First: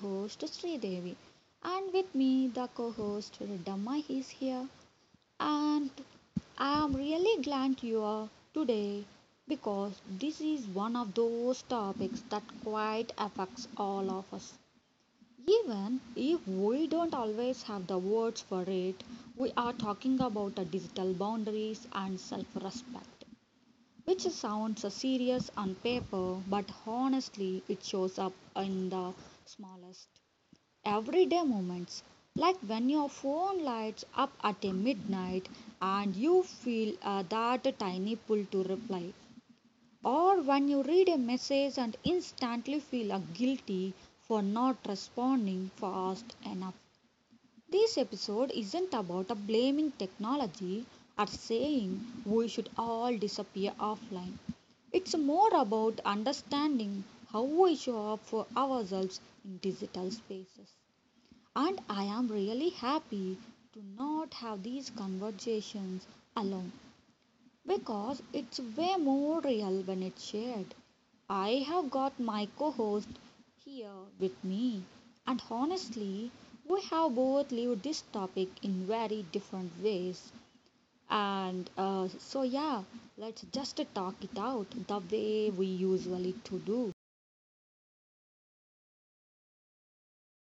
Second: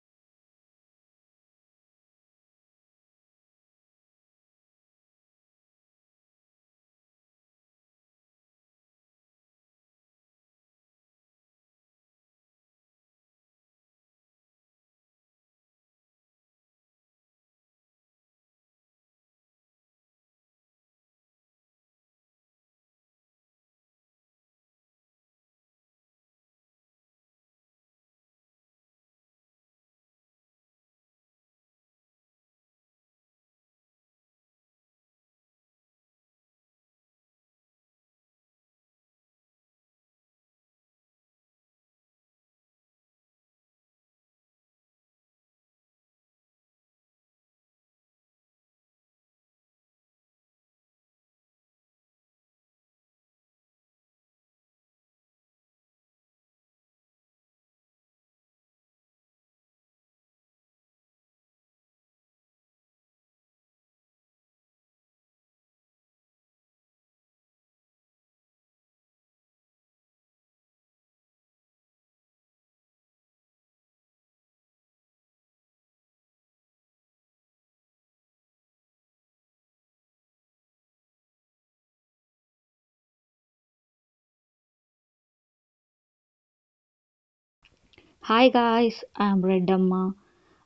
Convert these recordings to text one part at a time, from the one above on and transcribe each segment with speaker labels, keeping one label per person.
Speaker 1: host Sri Devi, and with me the co-host Riddhamma is here. And I am really glad you are today because this is one of those topics that quite affects all of us. Even if we don't always have the words for it, we are talking about the digital boundaries and self-respect, which sounds serious on paper, but honestly, it shows up in the smallest everyday moments. Like when your phone lights up at a midnight and you feel that tiny pull to reply, or when you read a message and instantly feel guilty for not responding fast enough. This episode isn't about a blaming technology or saying we should all disappear offline. It's more about understanding how we show up for ourselves in digital spaces. And I am really happy to not have these conversations alone because it's way more real when it's shared. I have got my co host here with me, and honestly, we have both lived this topic in very different ways. Yeah, let's just talk it out the way we usually to do.
Speaker 2: Hi guys, I'm Redamma.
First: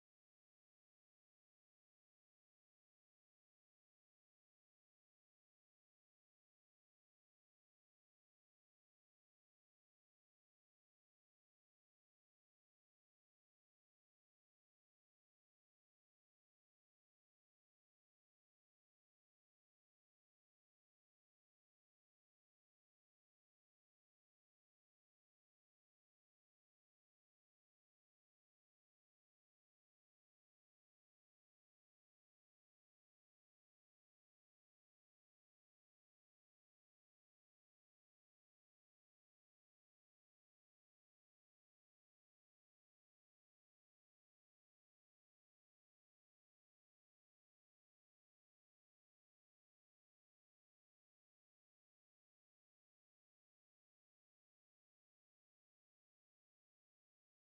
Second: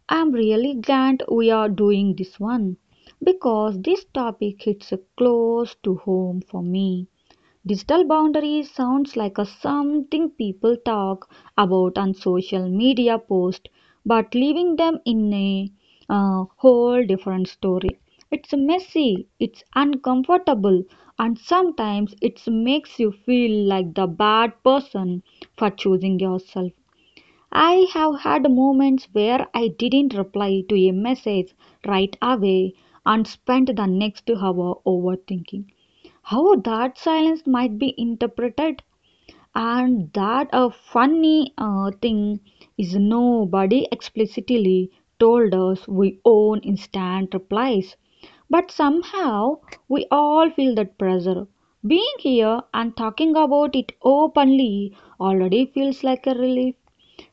Speaker 2: I'm really glad we are doing this one because this topic hits close to home for me. Digital boundaries sounds like a something people talk about on social media post, but leaving them in a whole different story. It's messy, it's uncomfortable, and sometimes it makes you feel like the bad person for choosing yourself. I have had moments where I didn't reply to a message right away and spent the next hour overthinking how that silence might be interpreted, and that a funny thing is nobody explicitly told us we own instant replies, but somehow we all feel that pressure. Being here and talking about it openly already feels like a relief,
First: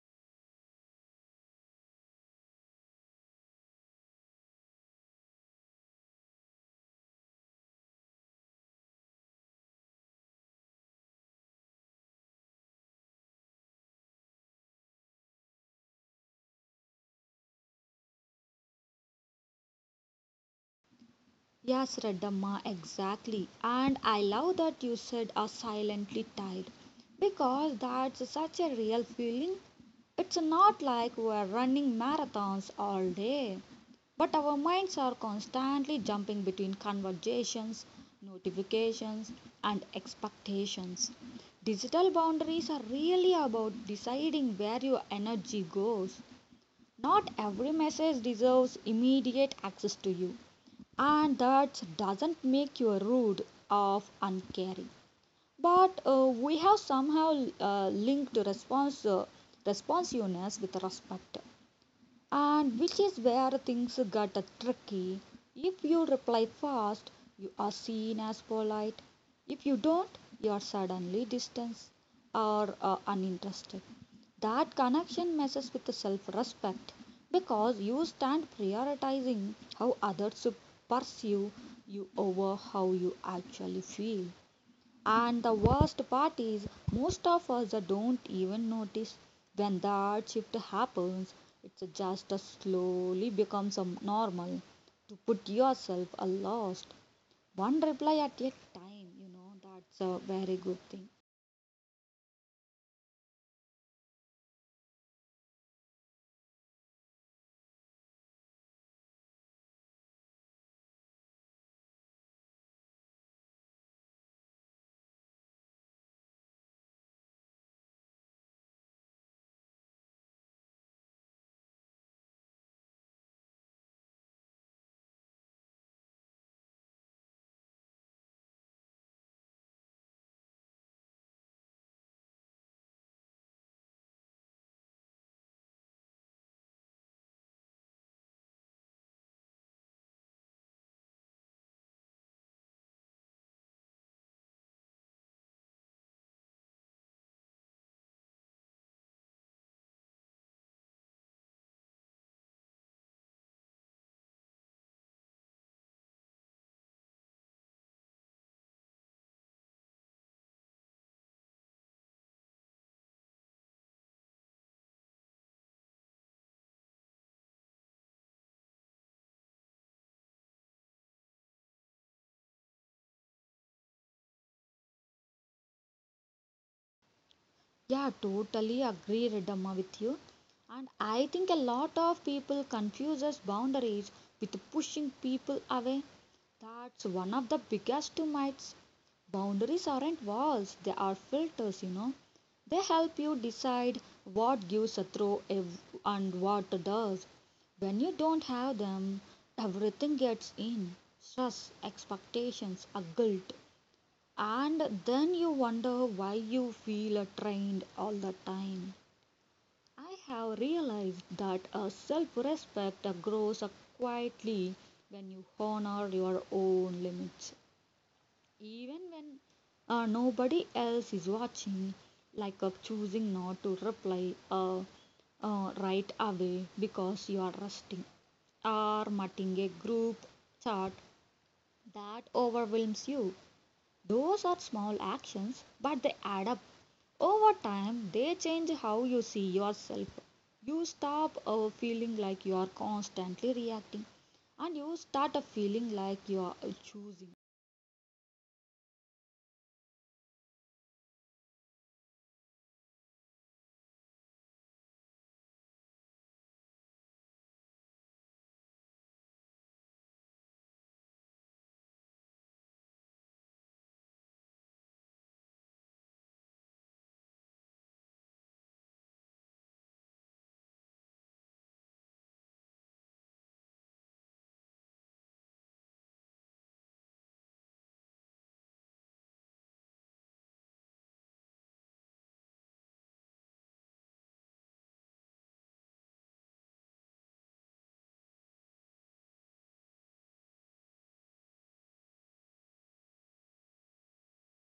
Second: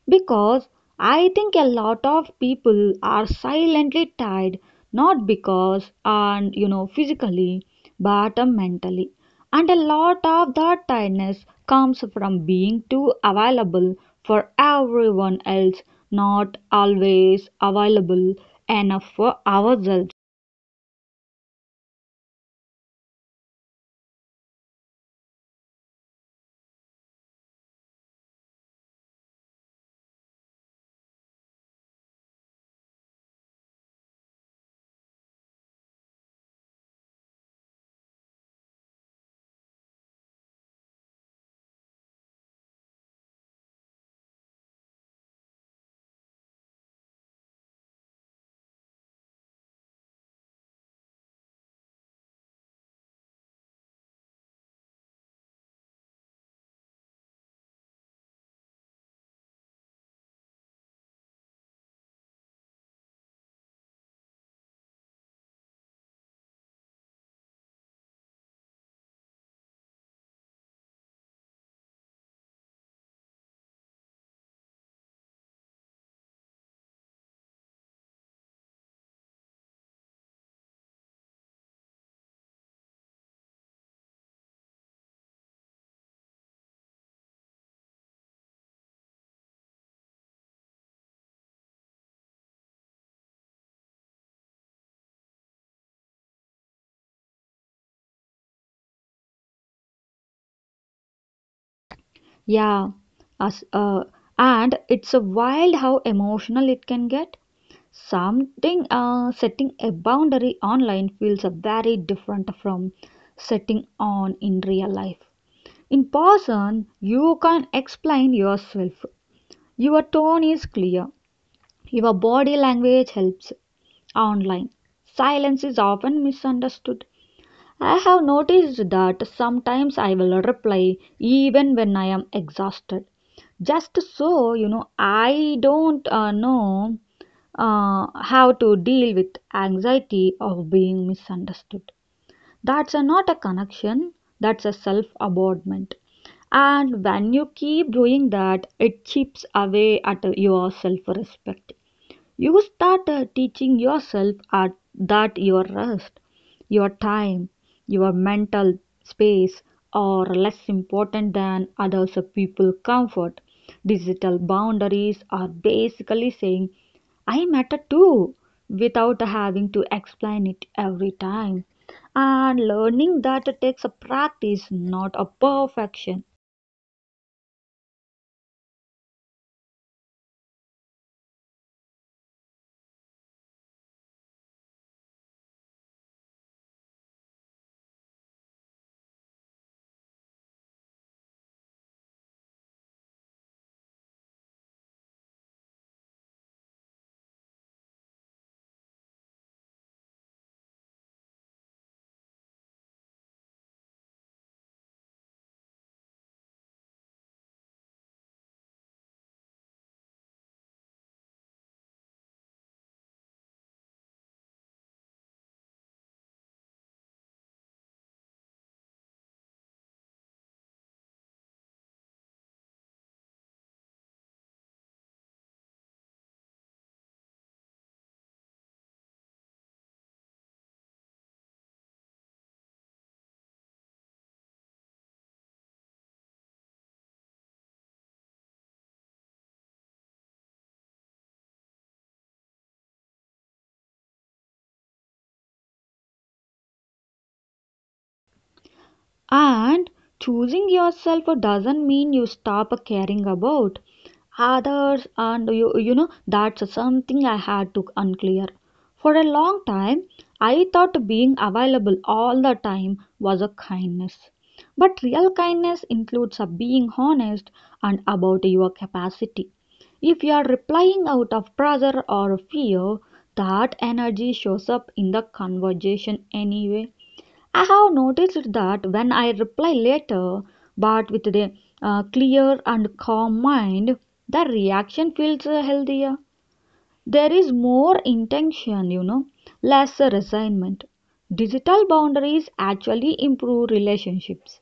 Speaker 2: because I think a lot of people are silently tired, not because and physically, but mentally. And a lot of that tiredness comes from being too available for everyone else, not always available enough for ourselves.
Speaker 1: Yes, Radhamma, exactly. And I love that you said are silently tired because that's such a real feeling. It's not like we're running marathons all day, but our minds are constantly jumping between conversations, notifications, and expectations. Digital boundaries are really about deciding where your energy goes. Not every message deserves immediate access to you, and that doesn't make you rude or uncaring. But we have somehow linked response responsiveness with respect, and which is where things get tricky. If you reply fast, you are seen as polite. If you don't, you are suddenly distant or uninterested. That connection messes with self respect because you stand prioritizing how others perceive you over how you actually feel. And the worst part is, most of us don't even notice when that shift happens. It just slowly becomes a normal to put yourself a lost one reply at a time. You know that's a very good thing.
Speaker 2: Yeah, as, uh, and it's a wild how emotional it can get. Something setting a boundary online feels very different from setting on in real life. In person, you can explain yourself. Your tone is clear. Your body language helps. Online, silence is often misunderstood. I have noticed that sometimes I will reply even when I am exhausted. Just so you know, I don't know how to deal with anxiety of being misunderstood. That's a, not a connection, that's a self abandonment. And when you keep doing that, it chips away at your self respect. You start teaching yourself at, that your rest, your time, your mental space are less important than others people's comfort. Digital boundaries are basically saying, I matter too, without having to explain it every time. And learning that takes a practice, not a perfection.
Speaker 1: Yeah, totally agree, Redamma, with you. And I think a lot of people confuses boundaries with pushing people away. That's one of the biggest myths. Boundaries aren't walls, they are filters, you know. They help you decide what gives a throw and what does. When you don't have them, everything gets in stress, expectations, a guilt. And then you wonder why you feel trained all the time. I have realized that a self respect grows quietly when you honor your own limits. Nobody else is watching, like choosing not to reply right away because you are resting, or mutting a group chat that overwhelms you. Those are small actions, but they add up. Over time, they change how you see yourself. You stop feeling like you are constantly reacting, and you start feeling like you are choosing.
Speaker 2: And choosing yourself doesn't mean you stop caring about others, and you know that's something I had to unclear. For a long time I thought being available all the time was a kindness. But real kindness includes a being honest and about your capacity. If you are replying out of pressure or fear, that energy shows up in the conversation anyway. I have noticed that when I reply later, but with a clear and calm mind, the reaction feels healthier. There is more intention, you know, less resignment. Digital boundaries actually improve relationships.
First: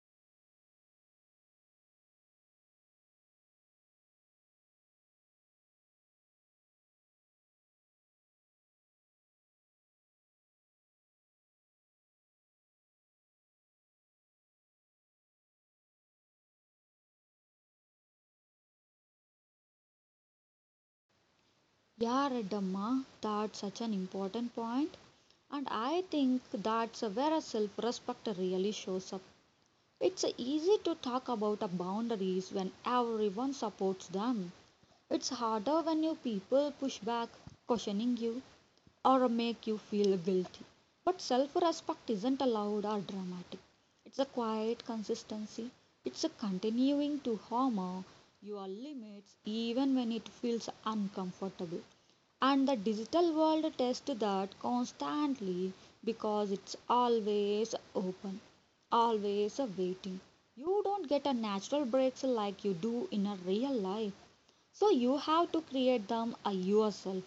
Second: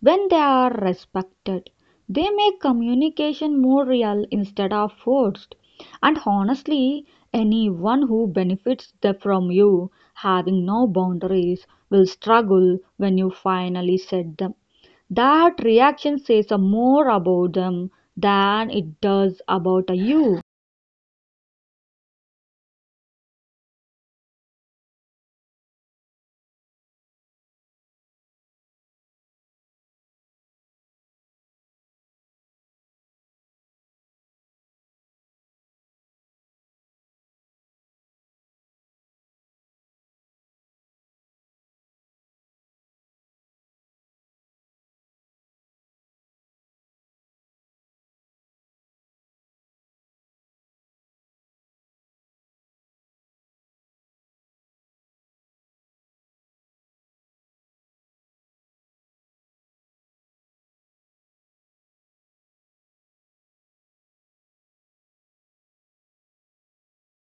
Speaker 2: When they are respected, they make communication more real instead of forced. And honestly, anyone who benefits from you having no boundaries will struggle when you finally set them. That reaction says a more about them than it does about a you.
Speaker 1: Yeah, Redamma, that's such an important point. And I think that's where a self-respect really shows up. It's easy to talk about a boundaries when everyone supports them. It's harder when your people push back, questioning you or make you feel guilty. But self respect isn't loud or dramatic. It's a quiet consistency. It's a continuing to honor your limits even when it feels uncomfortable. And the digital world tests that constantly because it's always open, always waiting. You don't get a natural breaks like you do in a real life. So you have to create them yourself.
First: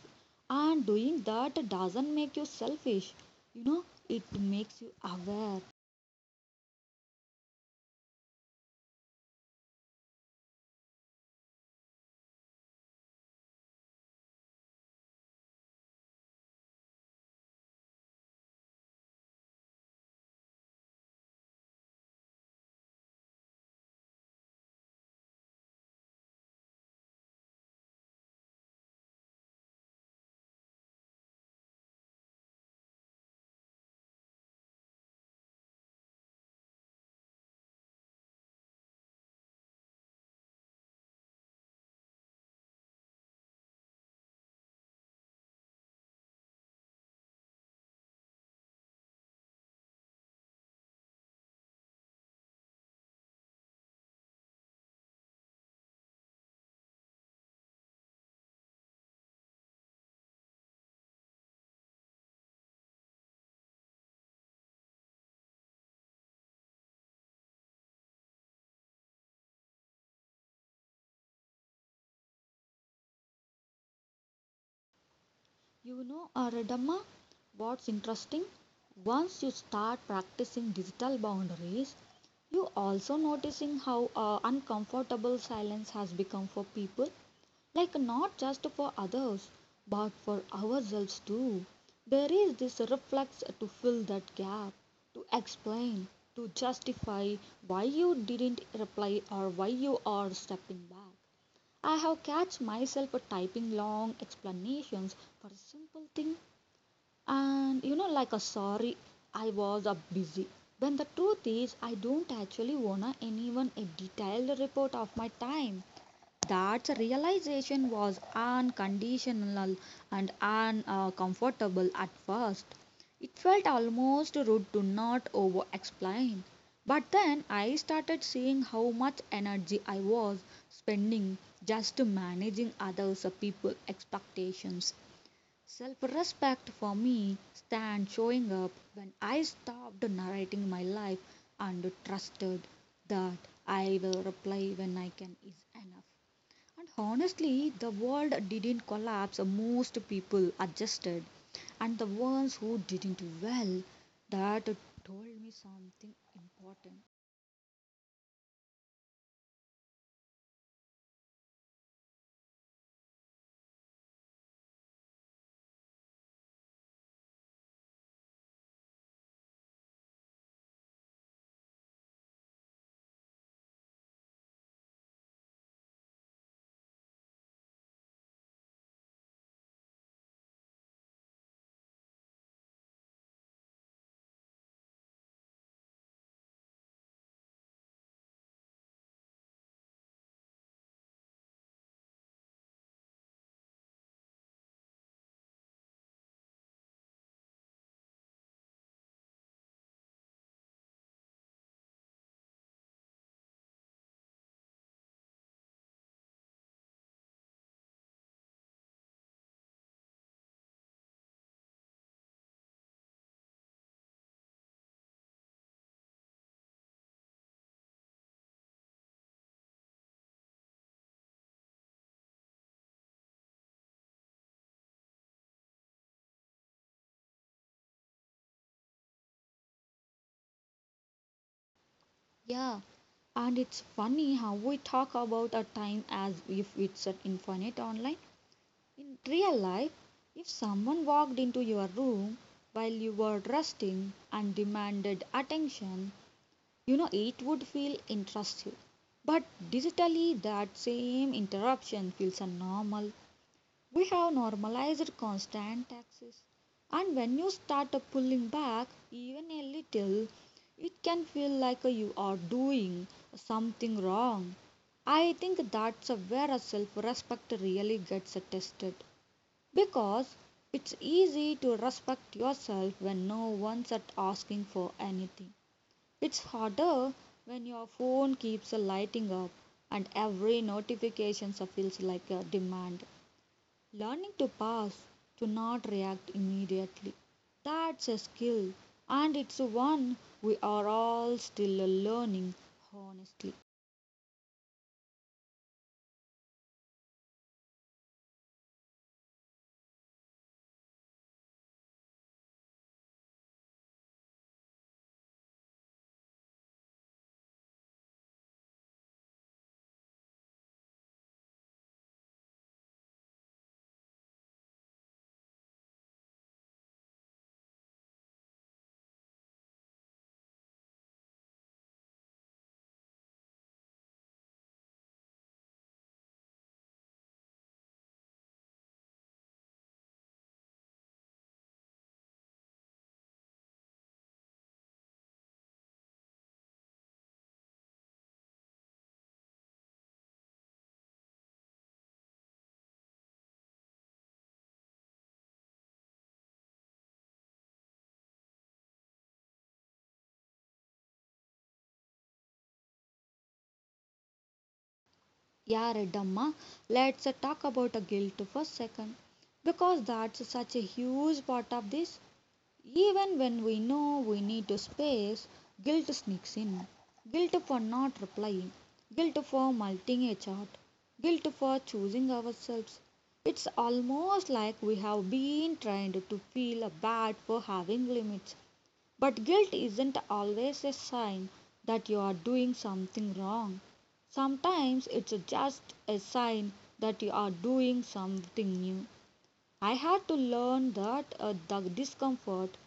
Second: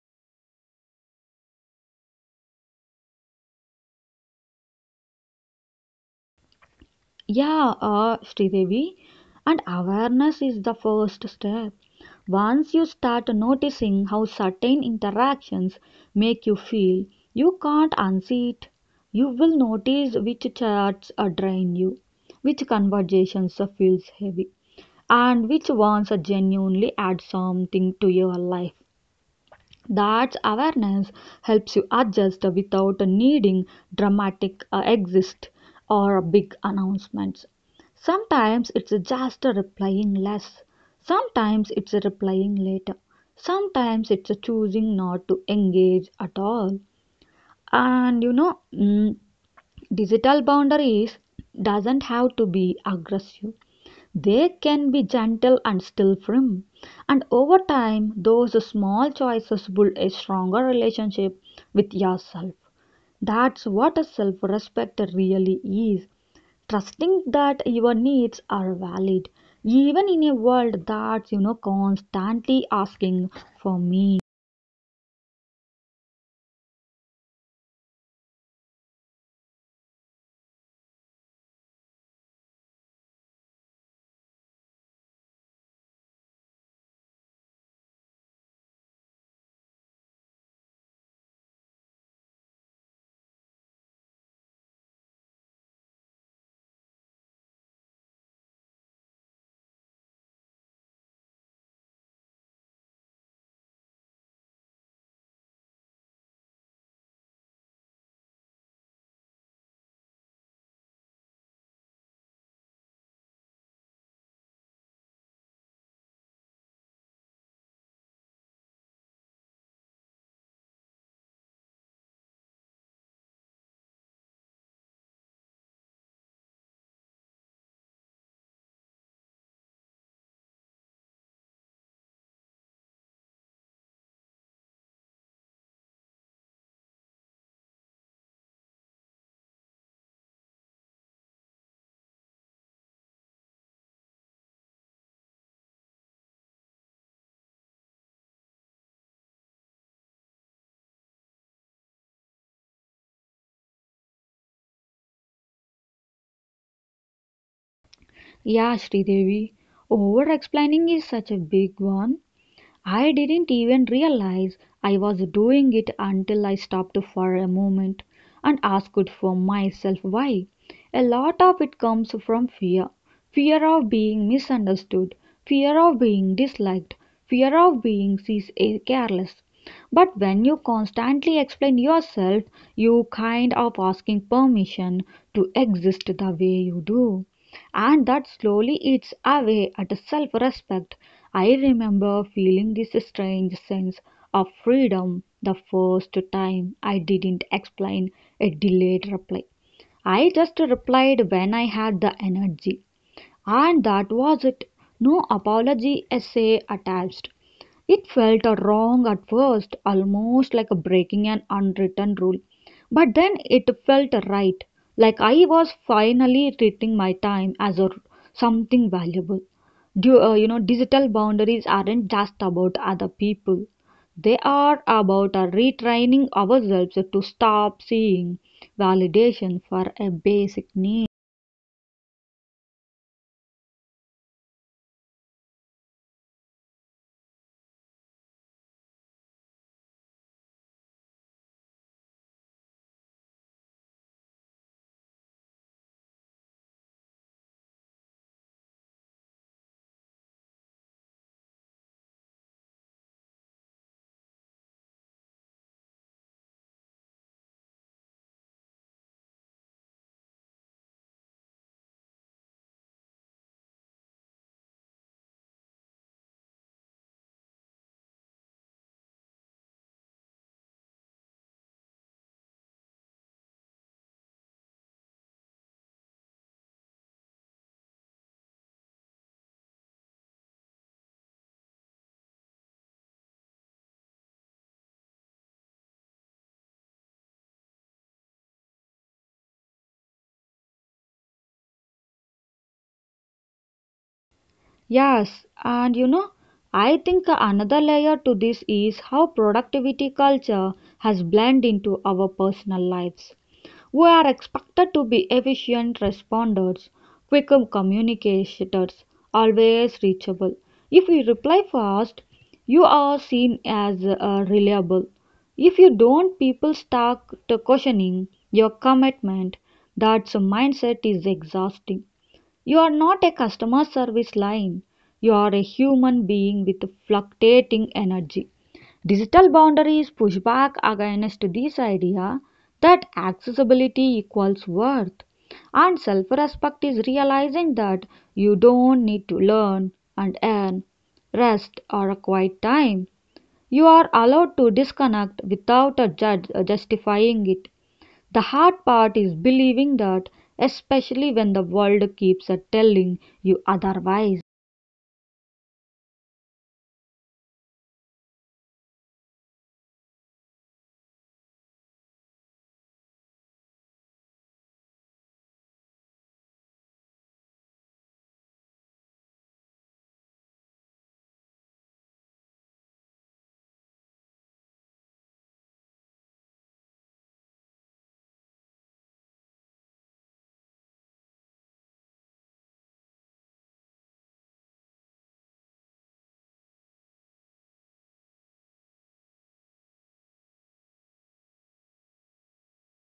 Speaker 1: And doing that doesn't make you selfish. You know, it makes you aware.
Speaker 2: Yeah, Sridevi, and awareness is the first step. Once you start noticing how certain interactions make you feel, you can't unsee it. You will notice which chats drain you, which conversations feels heavy, and which ones genuinely add something to your life. That awareness helps you adjust without needing dramatic exit or big announcements. Sometimes it's just replying less. Sometimes it's replying later. Sometimes it's choosing not to engage at all. And you know, digital boundaries doesn't have to be aggressive. They can be gentle and still firm, and over time, those small choices build a stronger relationship with yourself. That's what a self respect really is, trusting that your needs are valid, even in a world that's, you know, constantly asking for me.
Speaker 1: You know, Aradama, what's interesting? Once you start practicing digital boundaries, you also noticing how uncomfortable silence has become for people, like not just for others but for ourselves too. There is this reflex to fill that gap, to explain, to justify why you didn't reply or why you are stepping back. I have catch myself typing long explanations for a simple thing, and you know like a sorry I was up busy. When the truth is I don't actually wanna anyone a detailed report of my time. That realization was unconditional and uncomfortable at first. It felt almost rude to not over explain. But then I started seeing how much energy I was spending just managing others' people's expectations. Self respect for me stand showing up when I stopped narrating my life and trusted that I will reply when I can is enough. And honestly, the world didn't collapse. Most people adjusted, and the ones who didn't, well, that told me something important.
Speaker 2: Yeah, Sridevi, over explaining is such a big one. I didn't even realize I was doing it until I stopped for a moment and asked for myself why. A lot of it comes from fear, fear of being misunderstood, fear of being disliked, fear of being seen as careless. But when you constantly explain yourself, you kind of asking permission to exist the way you do, and that slowly eats away at self respect. I remember feeling this strange sense of freedom the first time I didn't explain a delayed reply. I just replied when I had the energy. And that was it. No apology essay attached. It felt wrong at first, almost like breaking an unwritten rule. But then it felt right, like I was finally treating my time as a, something valuable. You know, digital boundaries aren't just about other people. They are about retraining ourselves to stop seeing validation for a basic need.
Speaker 1: Yeah, and it's funny how we talk about a time as if it's an infinite online. In real life, if someone walked into your room while you were resting and demanded attention, you know it would feel intrusive. But digitally, that same interruption feels a normal. We have normalized constant taxes, and when you start pulling back even a little, it can feel like you are doing something wrong. I think that's where self respect really gets tested because it's easy to respect yourself when no one's at asking for anything. It's harder when your phone keeps lighting up and every notification feels like a demand. Learning to pause, to not react immediately, that's a skill, and it's one we are all still learning, honestly.
Speaker 2: Yes, and you know, I think another layer to this is how productivity culture has blended into our personal lives. We are expected to be efficient responders, quick communicators, always reachable. If you reply fast, you are seen as reliable. If you don't, people start questioning your commitment. That mindset is exhausting. You are not a customer service line. You are a human being with fluctuating energy. Digital boundaries push back against this idea that accessibility equals worth. And self respect is realizing that you don't need to learn and earn rest or a quiet time. You are allowed to disconnect without a judge justifying it. The hard part is believing that, especially when the world keeps at telling you otherwise.
Speaker 1: Yeah, Redamma, let's talk about guilt for a second, because that's such a huge part of this. Even when we know we need space, guilt sneaks in. Guilt for not replying, guilt for multing a chat, guilt for choosing ourselves. It's almost like we have been trained to feel bad for having limits. But guilt isn't always a sign that you are doing something wrong. Sometimes it's just a sign that you are doing something new. I had to learn that the discomfort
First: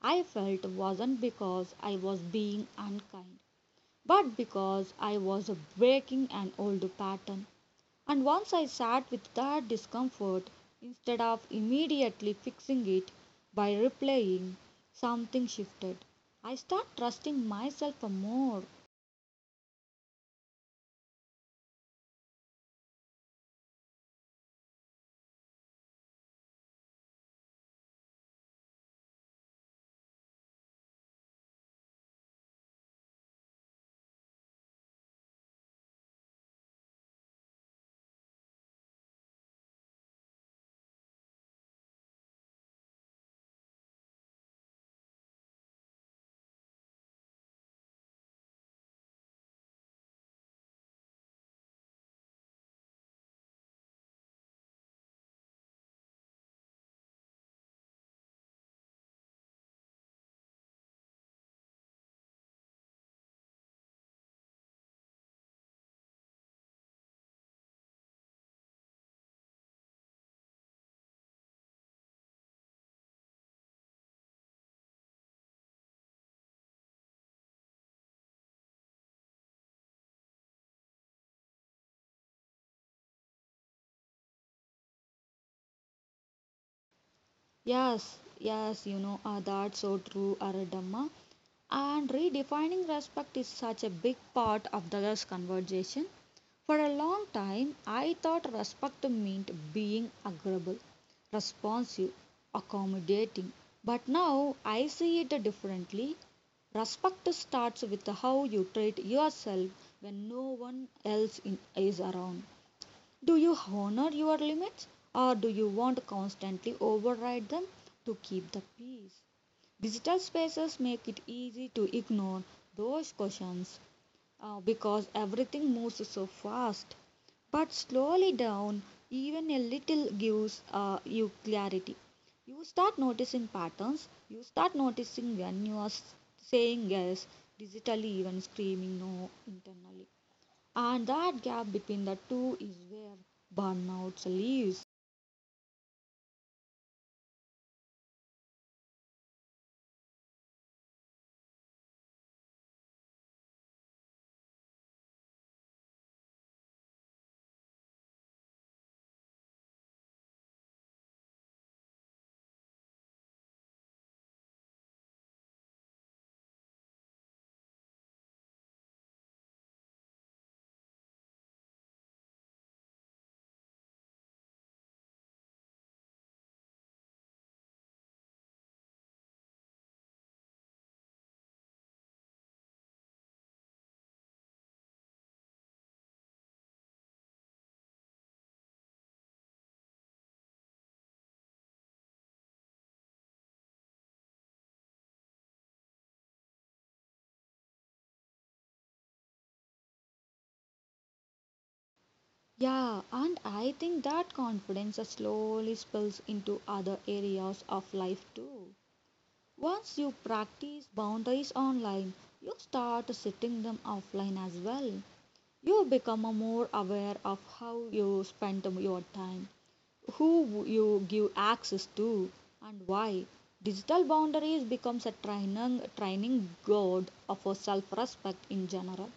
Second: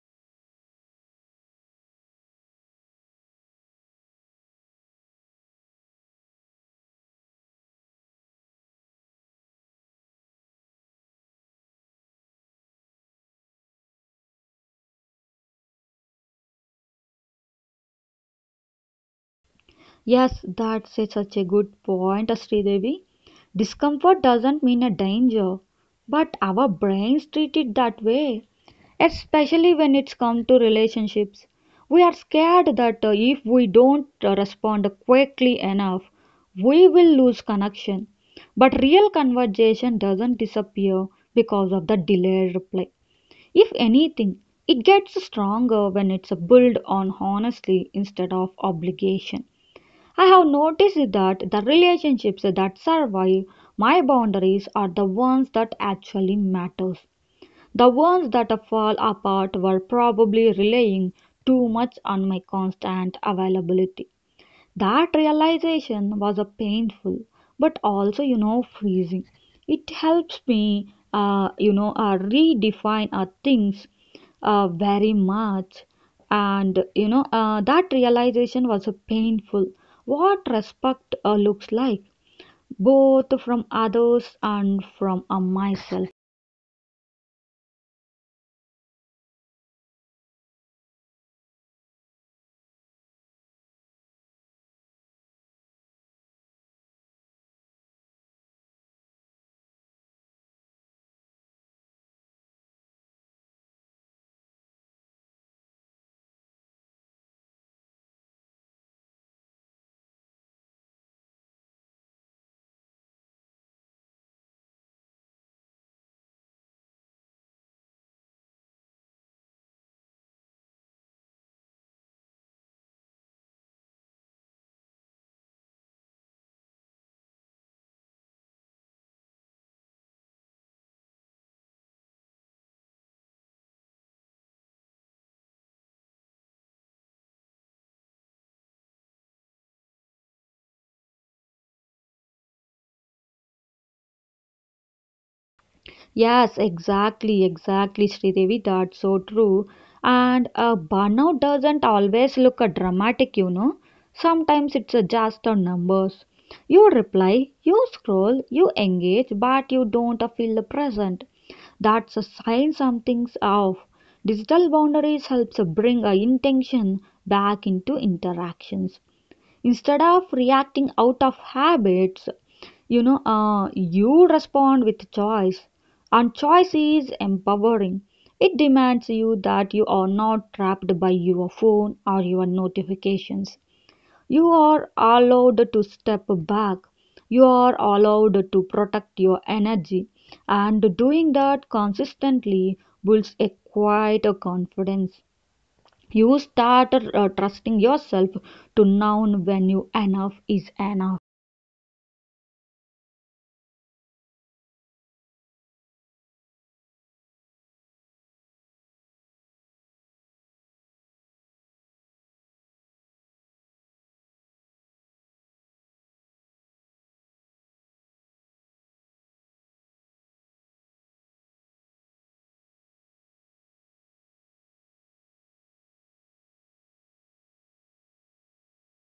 Speaker 1: I felt wasn't because I was being unkind, but because I was breaking an old pattern. And once I sat with that discomfort, instead of immediately fixing it by replaying, something shifted. I start trusting myself more.
Speaker 2: Yes, such a good point, Sridevi. Discomfort doesn't mean a danger, but our brains treat it that way. Especially when it's come to relationships, we are scared that if we don't respond quickly enough, we will lose connection. But real conversation doesn't disappear because of the delayed reply. If anything, it gets stronger when it's built on honesty instead of obligation. I have noticed that the relationships that survive my boundaries are the ones that actually matters. The ones that fall apart were probably relying too much on my constant availability. That realization was a painful, but also you know freezing. It helps me redefine things very much, and you know that realization was a painful what respect looks like, both from others and from myself.
Speaker 1: Yes, yes, you know, that's so true, Aradamma. And redefining respect is such a big part of the conversation. For a long time, I thought respect meant being agreeable, responsive, accommodating. But now I see it differently. Respect starts with how you treat yourself when no one else in, is around. Do you honor your limits or do you want to constantly override them to keep the peace? Digital spaces make it easy to ignore those questions because everything moves so fast. But slowly down, even a little gives you clarity. You start noticing patterns, you start noticing when you are saying yes, digitally, even screaming no internally. And that gap between the two is where burnout lives.
Speaker 2: Yes, exactly, exactly, Sridevi. That's so true. And burnout doesn't always look dramatic, you know. Sometimes it's just on numbers. You reply, you scroll, you engage, but you don't feel the present. That's a sign something's off. Digital boundaries helps bring intention back into interactions instead of reacting out of habits. You know, you respond with choice, and choice is empowering. It demands you that you are not trapped by your phone or your notifications. You are allowed to step back. You are allowed to protect your energy, and doing that consistently builds a quite a confidence. You start trusting yourself to known when you enough is enough.
Speaker 1: Yeah, and I think that confidence slowly spills into other areas of life too. Once you practice boundaries online, you start setting them offline as well. You become more aware of how you spend your time, who you give access to, and why. Digital boundaries becomes a training guide for self-respect in general.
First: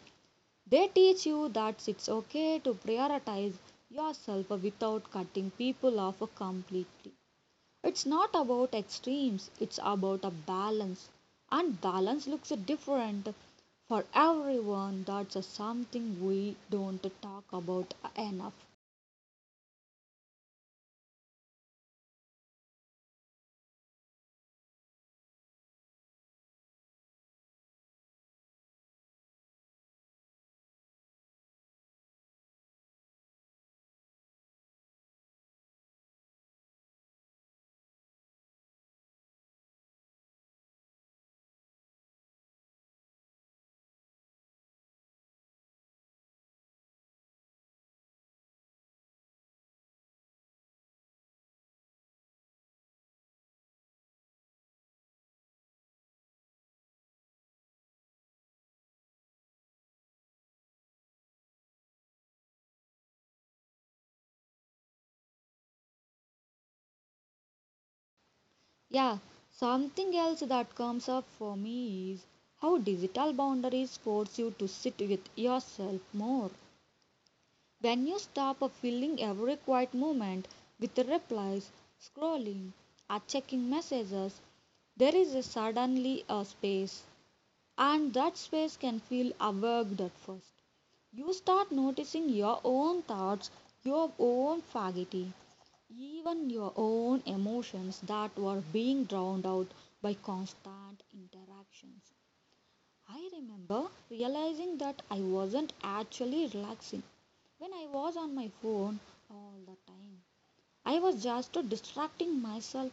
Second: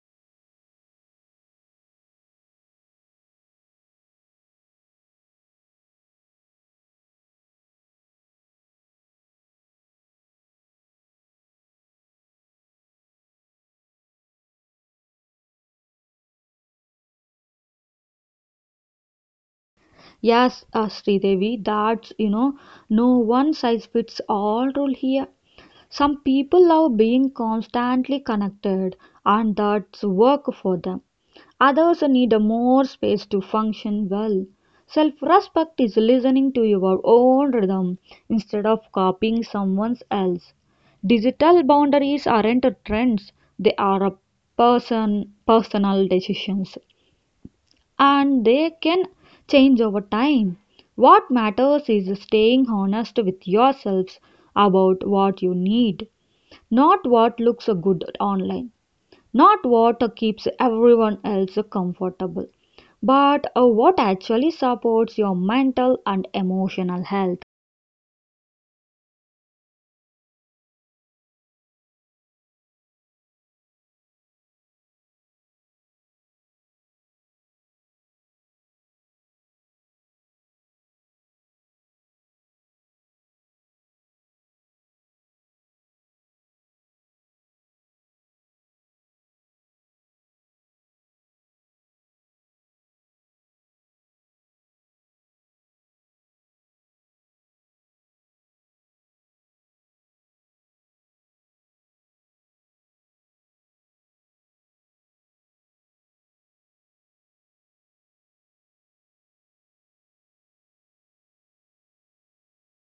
Speaker 1: They teach you that it's okay to prioritize yourself without cutting people off completely. It's not about extremes, it's about a balance. And balance looks different for everyone. That's a something we don't talk about enough.
Speaker 2: Yes, Sridevi, that's you know no one size fits all rule here. Some people love being constantly connected, and that's work for them. Others need a more space to function well. Self respect is listening to your own rhythm instead of copying someone else. Digital boundaries aren't trends, they are a personal decisions, and they can change over time. What matters is staying honest with yourselves about what you need. Not what looks good online, not what keeps everyone else comfortable, but what actually supports your mental and emotional health.
Speaker 1: Yeah, something else that comes up for me is how digital boundaries force you to sit with yourself more. When you stop filling every quiet moment with replies, scrolling, or checking messages, there is suddenly a space, and that space can feel awkward at first. You start noticing your own thoughts, your own fatigue, even your own emotions that were being drowned out by constant interactions. I remember realizing that I wasn't actually relaxing when I was on my phone all the time. I was just distracting myself.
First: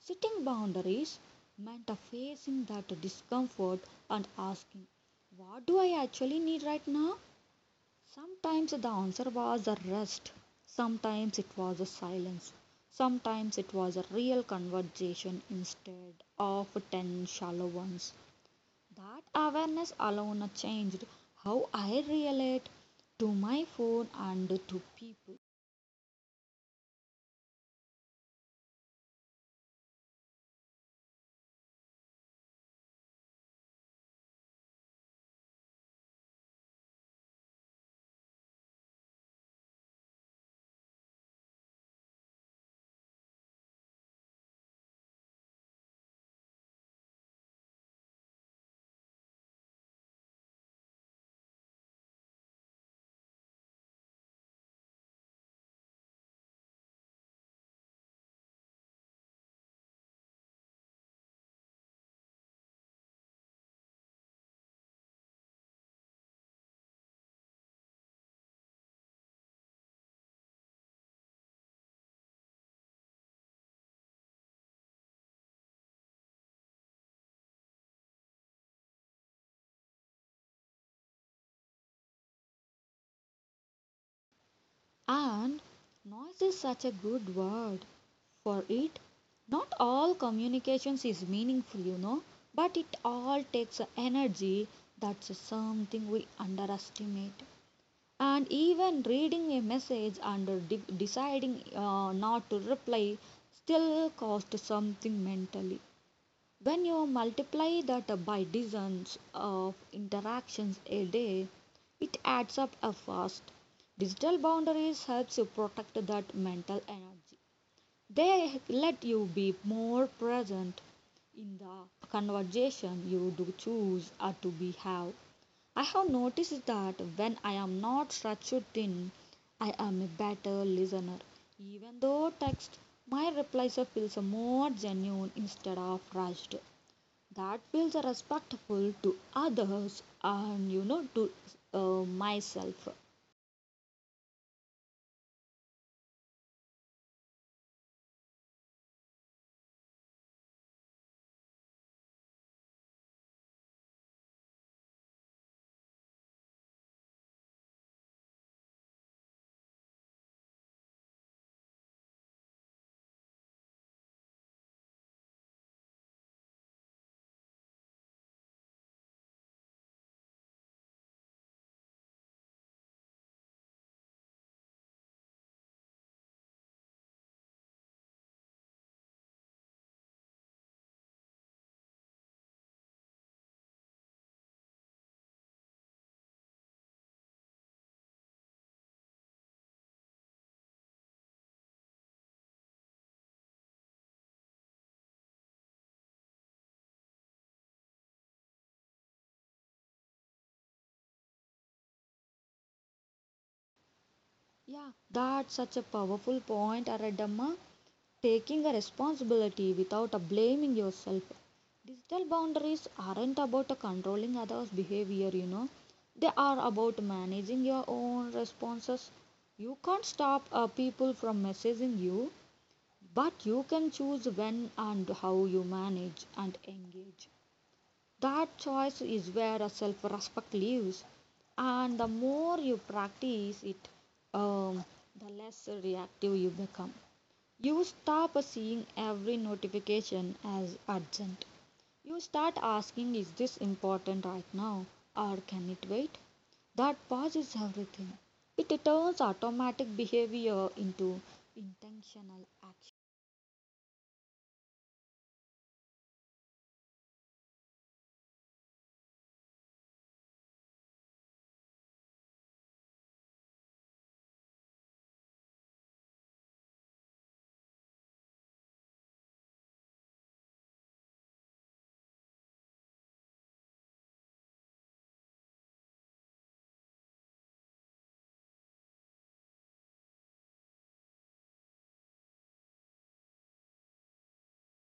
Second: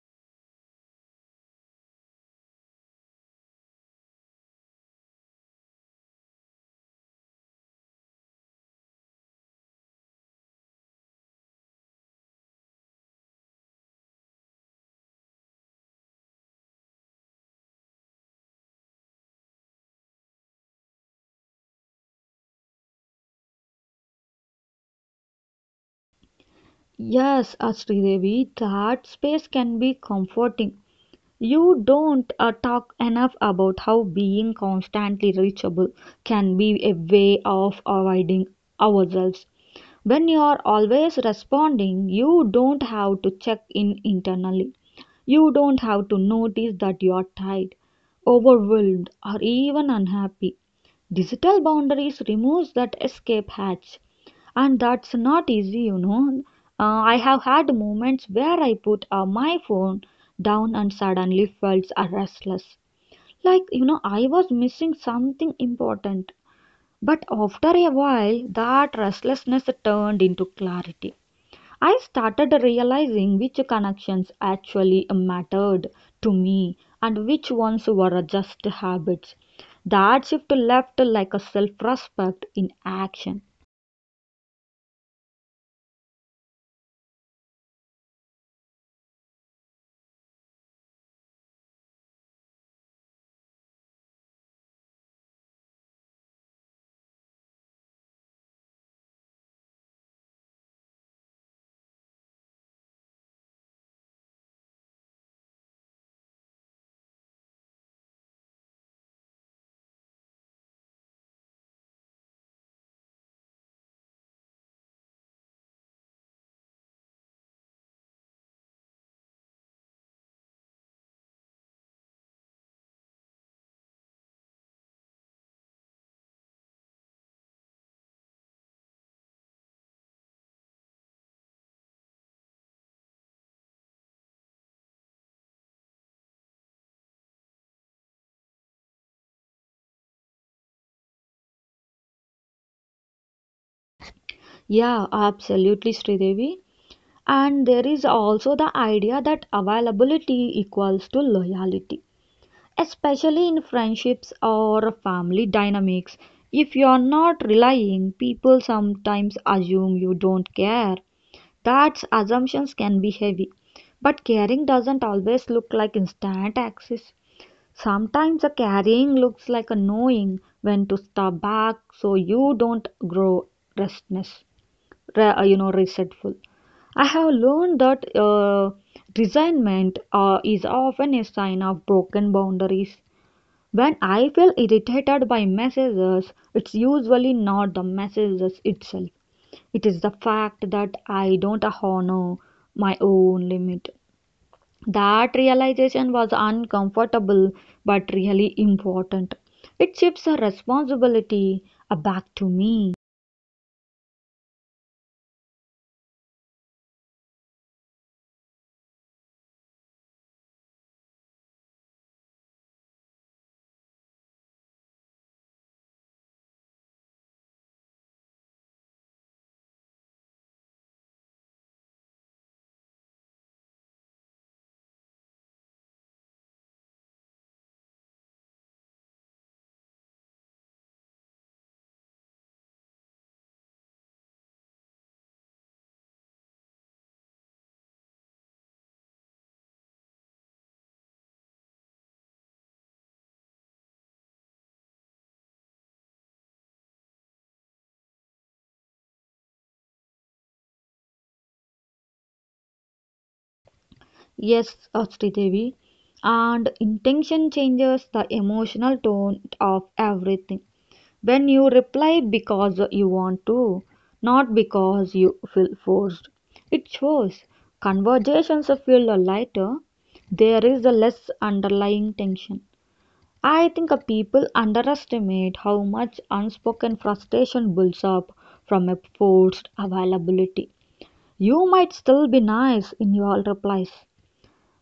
Speaker 1: Setting boundaries meant a facing that discomfort and asking, what do I actually need right now? Sometimes the answer was a rest, sometimes it was a silence, sometimes it was a real conversation instead of 10 shallow ones. That awareness alone changed how I relate to my phone and to people.
Speaker 2: Yes, Sridevi, that space can be comforting. You don't talk enough about how being constantly reachable can be a way of avoiding ourselves. When you are always responding, you don't have to check in internally. You don't have to notice that you are tired, overwhelmed, or even unhappy. Digital boundaries removes that escape hatch, and that's not easy you know. I have had moments where I put my phone down and suddenly felt restless, like you know I was missing something important, but after a while that restlessness turned into clarity. I started realizing which connections actually mattered to me and which ones were just habits. That shift left like a self-respect in action.
Speaker 1: And noise is such a good word for it. Not all communications is meaningful, you know, but it all takes energy. That's something we underestimate. And even reading a message and deciding not to reply still costs something mentally. When you multiply that by dozens of interactions a day, it adds up a fast. Digital boundaries helps you protect that mental energy. They let you be more present in the conversation you do choose or to be have. I have noticed that when I am not structured thin, I am a better listener. Even though text, my replies feels more genuine instead of rushed. That feels respectful to others and you know to myself.
Speaker 2: Yeah, absolutely, Sridevi. And there is also the idea that availability equals to loyalty, especially in friendships or family dynamics. If you are not relying, people sometimes assume you don't care. That assumptions can be heavy. But caring doesn't always look like instant access. Sometimes the caring looks like a knowing when to step back so you don't grow restlessness you know resentful. I have learned that resentment is often a sign of broken boundaries. When I feel irritated by messages, it's usually not the messages itself, it is the fact that I don't honor my own limit. That realization was uncomfortable but really important. It shifts the responsibility back to me.
Speaker 1: Yeah, that's such a powerful point, Aradamma. Taking a responsibility without a blaming yourself. Digital boundaries aren't about a controlling others' behavior, you know. They are about managing your own responses. You can't stop people from messaging you, but you can choose when and how you manage and engage. That choice is where self respect lives. And the more you practice it, um, the less reactive you become. You stop seeing every notification as urgent. You start asking, is this important right now or can it wait? That pauses everything. It turns automatic behavior into intentional action.
Speaker 2: Yes, Sridevi. And intention changes the emotional tone of everything. When you reply because you want to, not because you feel forced, it shows conversations feel lighter. There is a less underlying tension. I think people underestimate how much unspoken frustration builds up from a forced availability. You might still be nice in your replies,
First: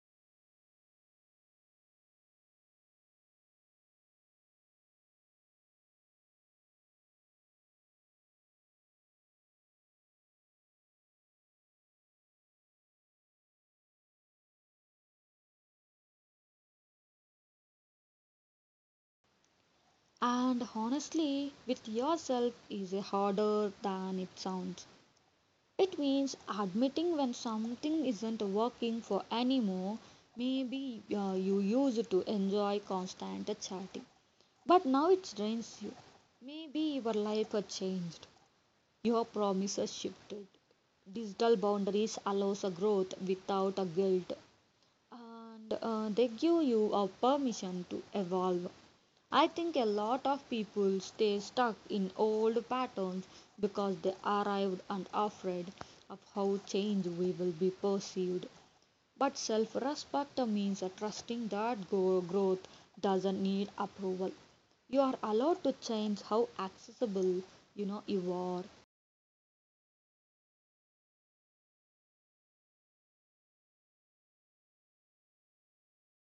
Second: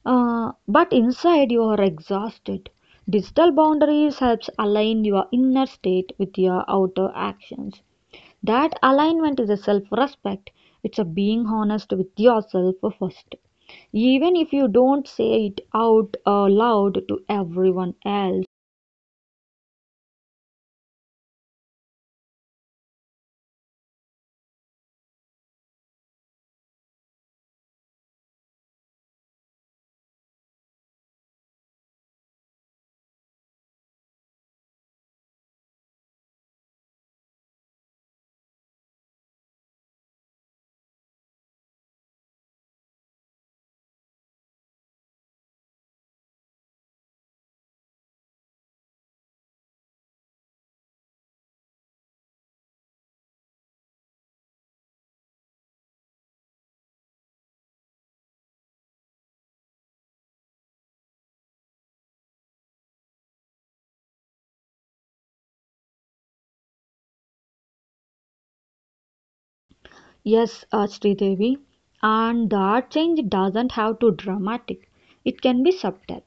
Speaker 2: but inside you are exhausted. Digital boundaries helps align your inner state with your outer actions. That alignment is a self-respect. It's a being honest with yourself first. Even if you don't say it out loud to everyone else.
Speaker 1: And honestly, with yourself is harder than it sounds. It means admitting when something isn't working for anymore. Maybe you used to enjoy constant chatting. But now it drains you. Maybe your life has changed. Your promises shifted. Digital boundaries allows a growth without a guilt, and they give you a permission to evolve. I think a lot of people stay stuck in old patterns because they arrived and afraid of how change we will be perceived. But self respect means trusting that growth doesn't need approval. You are allowed to change how accessible you know you are.
Speaker 2: Yes, Sridevi. And that change doesn't have to dramatic. It can be subtle.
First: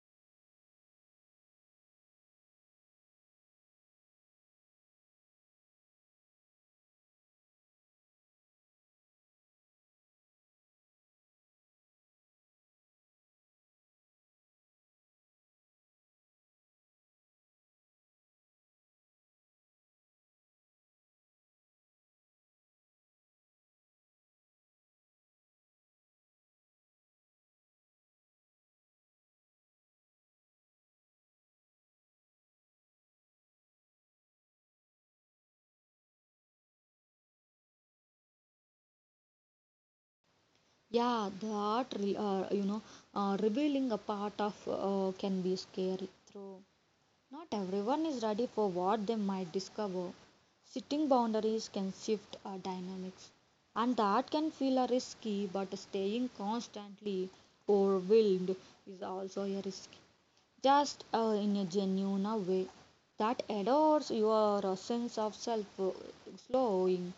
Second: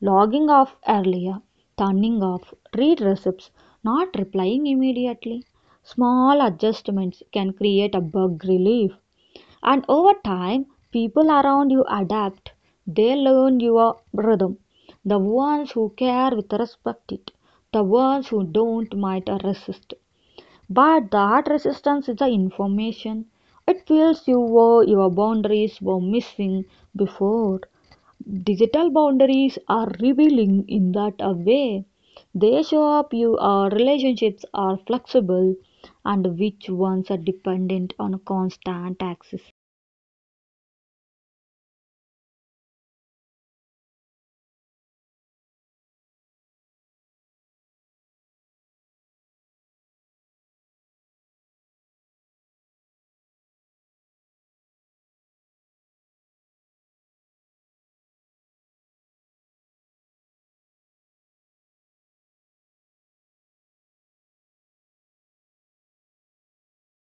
Speaker 2: Logging off earlier, turning off, read receipts, not replying immediately. Small adjustments can create a bug relief. And over time, people around you adapt. They learn your rhythm. The ones who care will respect it. The ones who don't might resist. But that resistance is the information. It feels you were your boundaries were missing before. Digital boundaries are revealing in that a way. They show up you our relationships are flexible and which ones are dependent on constant access.
Speaker 1: Yeah, that you know revealing a part of can be scary. Through not everyone is ready for what they might discover. Sitting boundaries can shift our dynamics, and that can feel a risky. But staying constantly overwhelmed is also a risk. Just in a genuine way that adores your sense of self slowing.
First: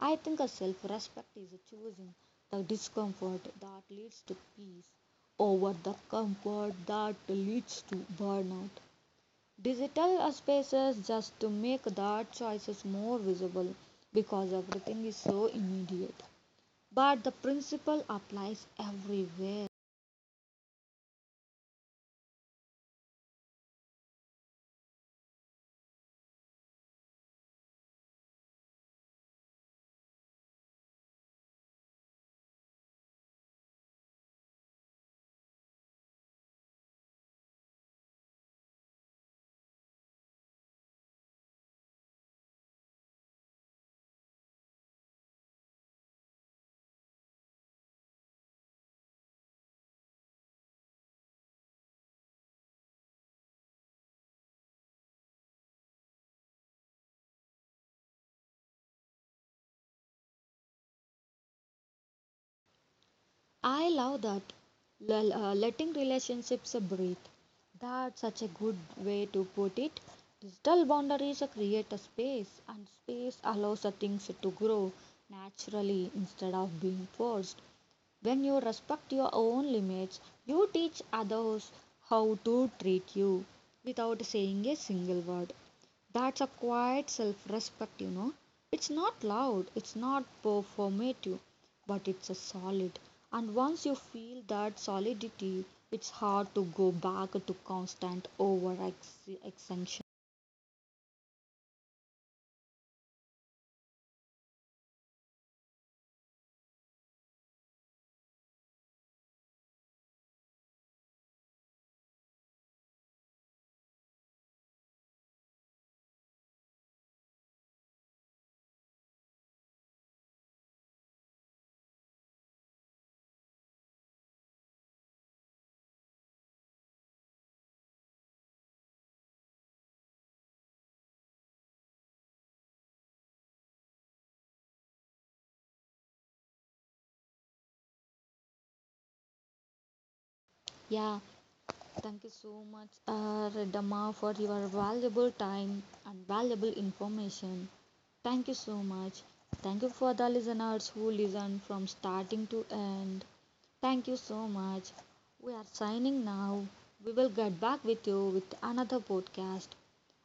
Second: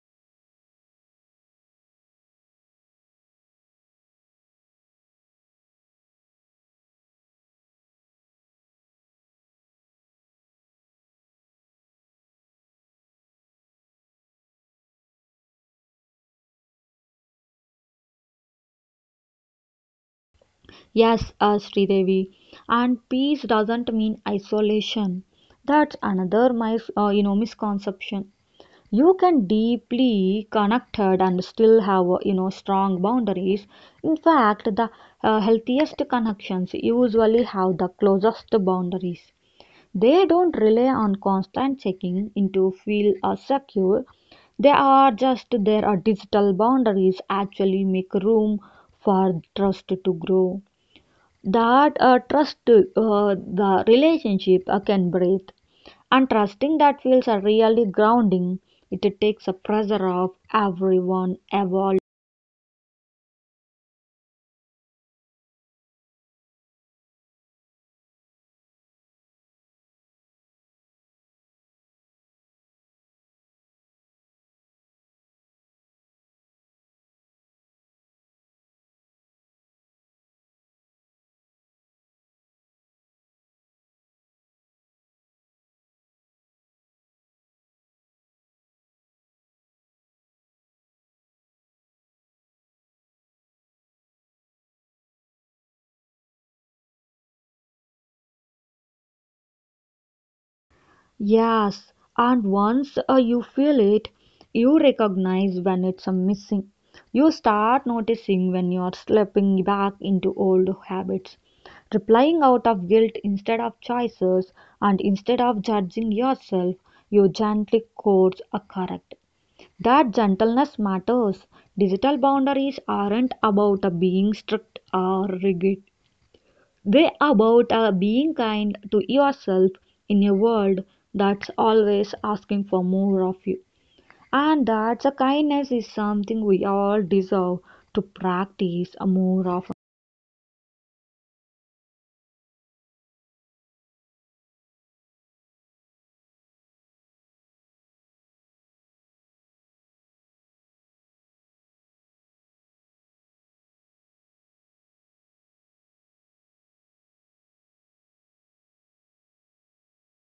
Speaker 1: I think a self respect is choosing the discomfort that leads to peace over the comfort that leads to burnout. Digital spaces just to make that choices more visible because everything is so immediate. But the principle applies everywhere.
Speaker 2: Yes, Sridevi. And peace doesn't mean isolation. That's another you know misconception. You can deeply connected and still have you know strong boundaries. In fact, the healthiest connections usually have the closest boundaries. They don't rely on constant checking in to feel secure, they are just there. Are digital boundaries actually make room for trust to grow. That trust the relationship can breathe, and trusting that feels are really grounding. It takes the pressure off everyone evolved.
Speaker 1: I love that. Letting relationships breathe. That's such a good way to put it. Digital boundaries create a space, and space allows the things to grow naturally instead of being forced. When you respect your own limits, you teach others how to treat you without saying a single word. That's a quiet self respect, you know. It's not loud, it's not performative, but it's a solid. And once you feel that solidity, it's hard to go back to constant over extension.
Speaker 2: Yes, and once you feel it you recognize when it's a missing. You start noticing when you are slipping back into old habits, replying out of guilt instead of choices. And instead of judging yourself, you gently course a correct. That gentleness matters. Digital boundaries aren't about being strict or rigid. They are about being kind to yourself in a world that's always asking for more of you. And that kindness is something we all deserve to practice more often.
Speaker 1: Yeah, thank you so much, Redamma, for your valuable time and valuable information. Thank you so much. Thank you for the listeners who listen from starting to end. Thank you so much. We are signing now. We will get back with you with another podcast.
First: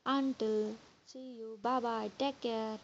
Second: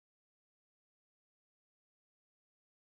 Speaker 1: Until see you. Bye bye. Take care.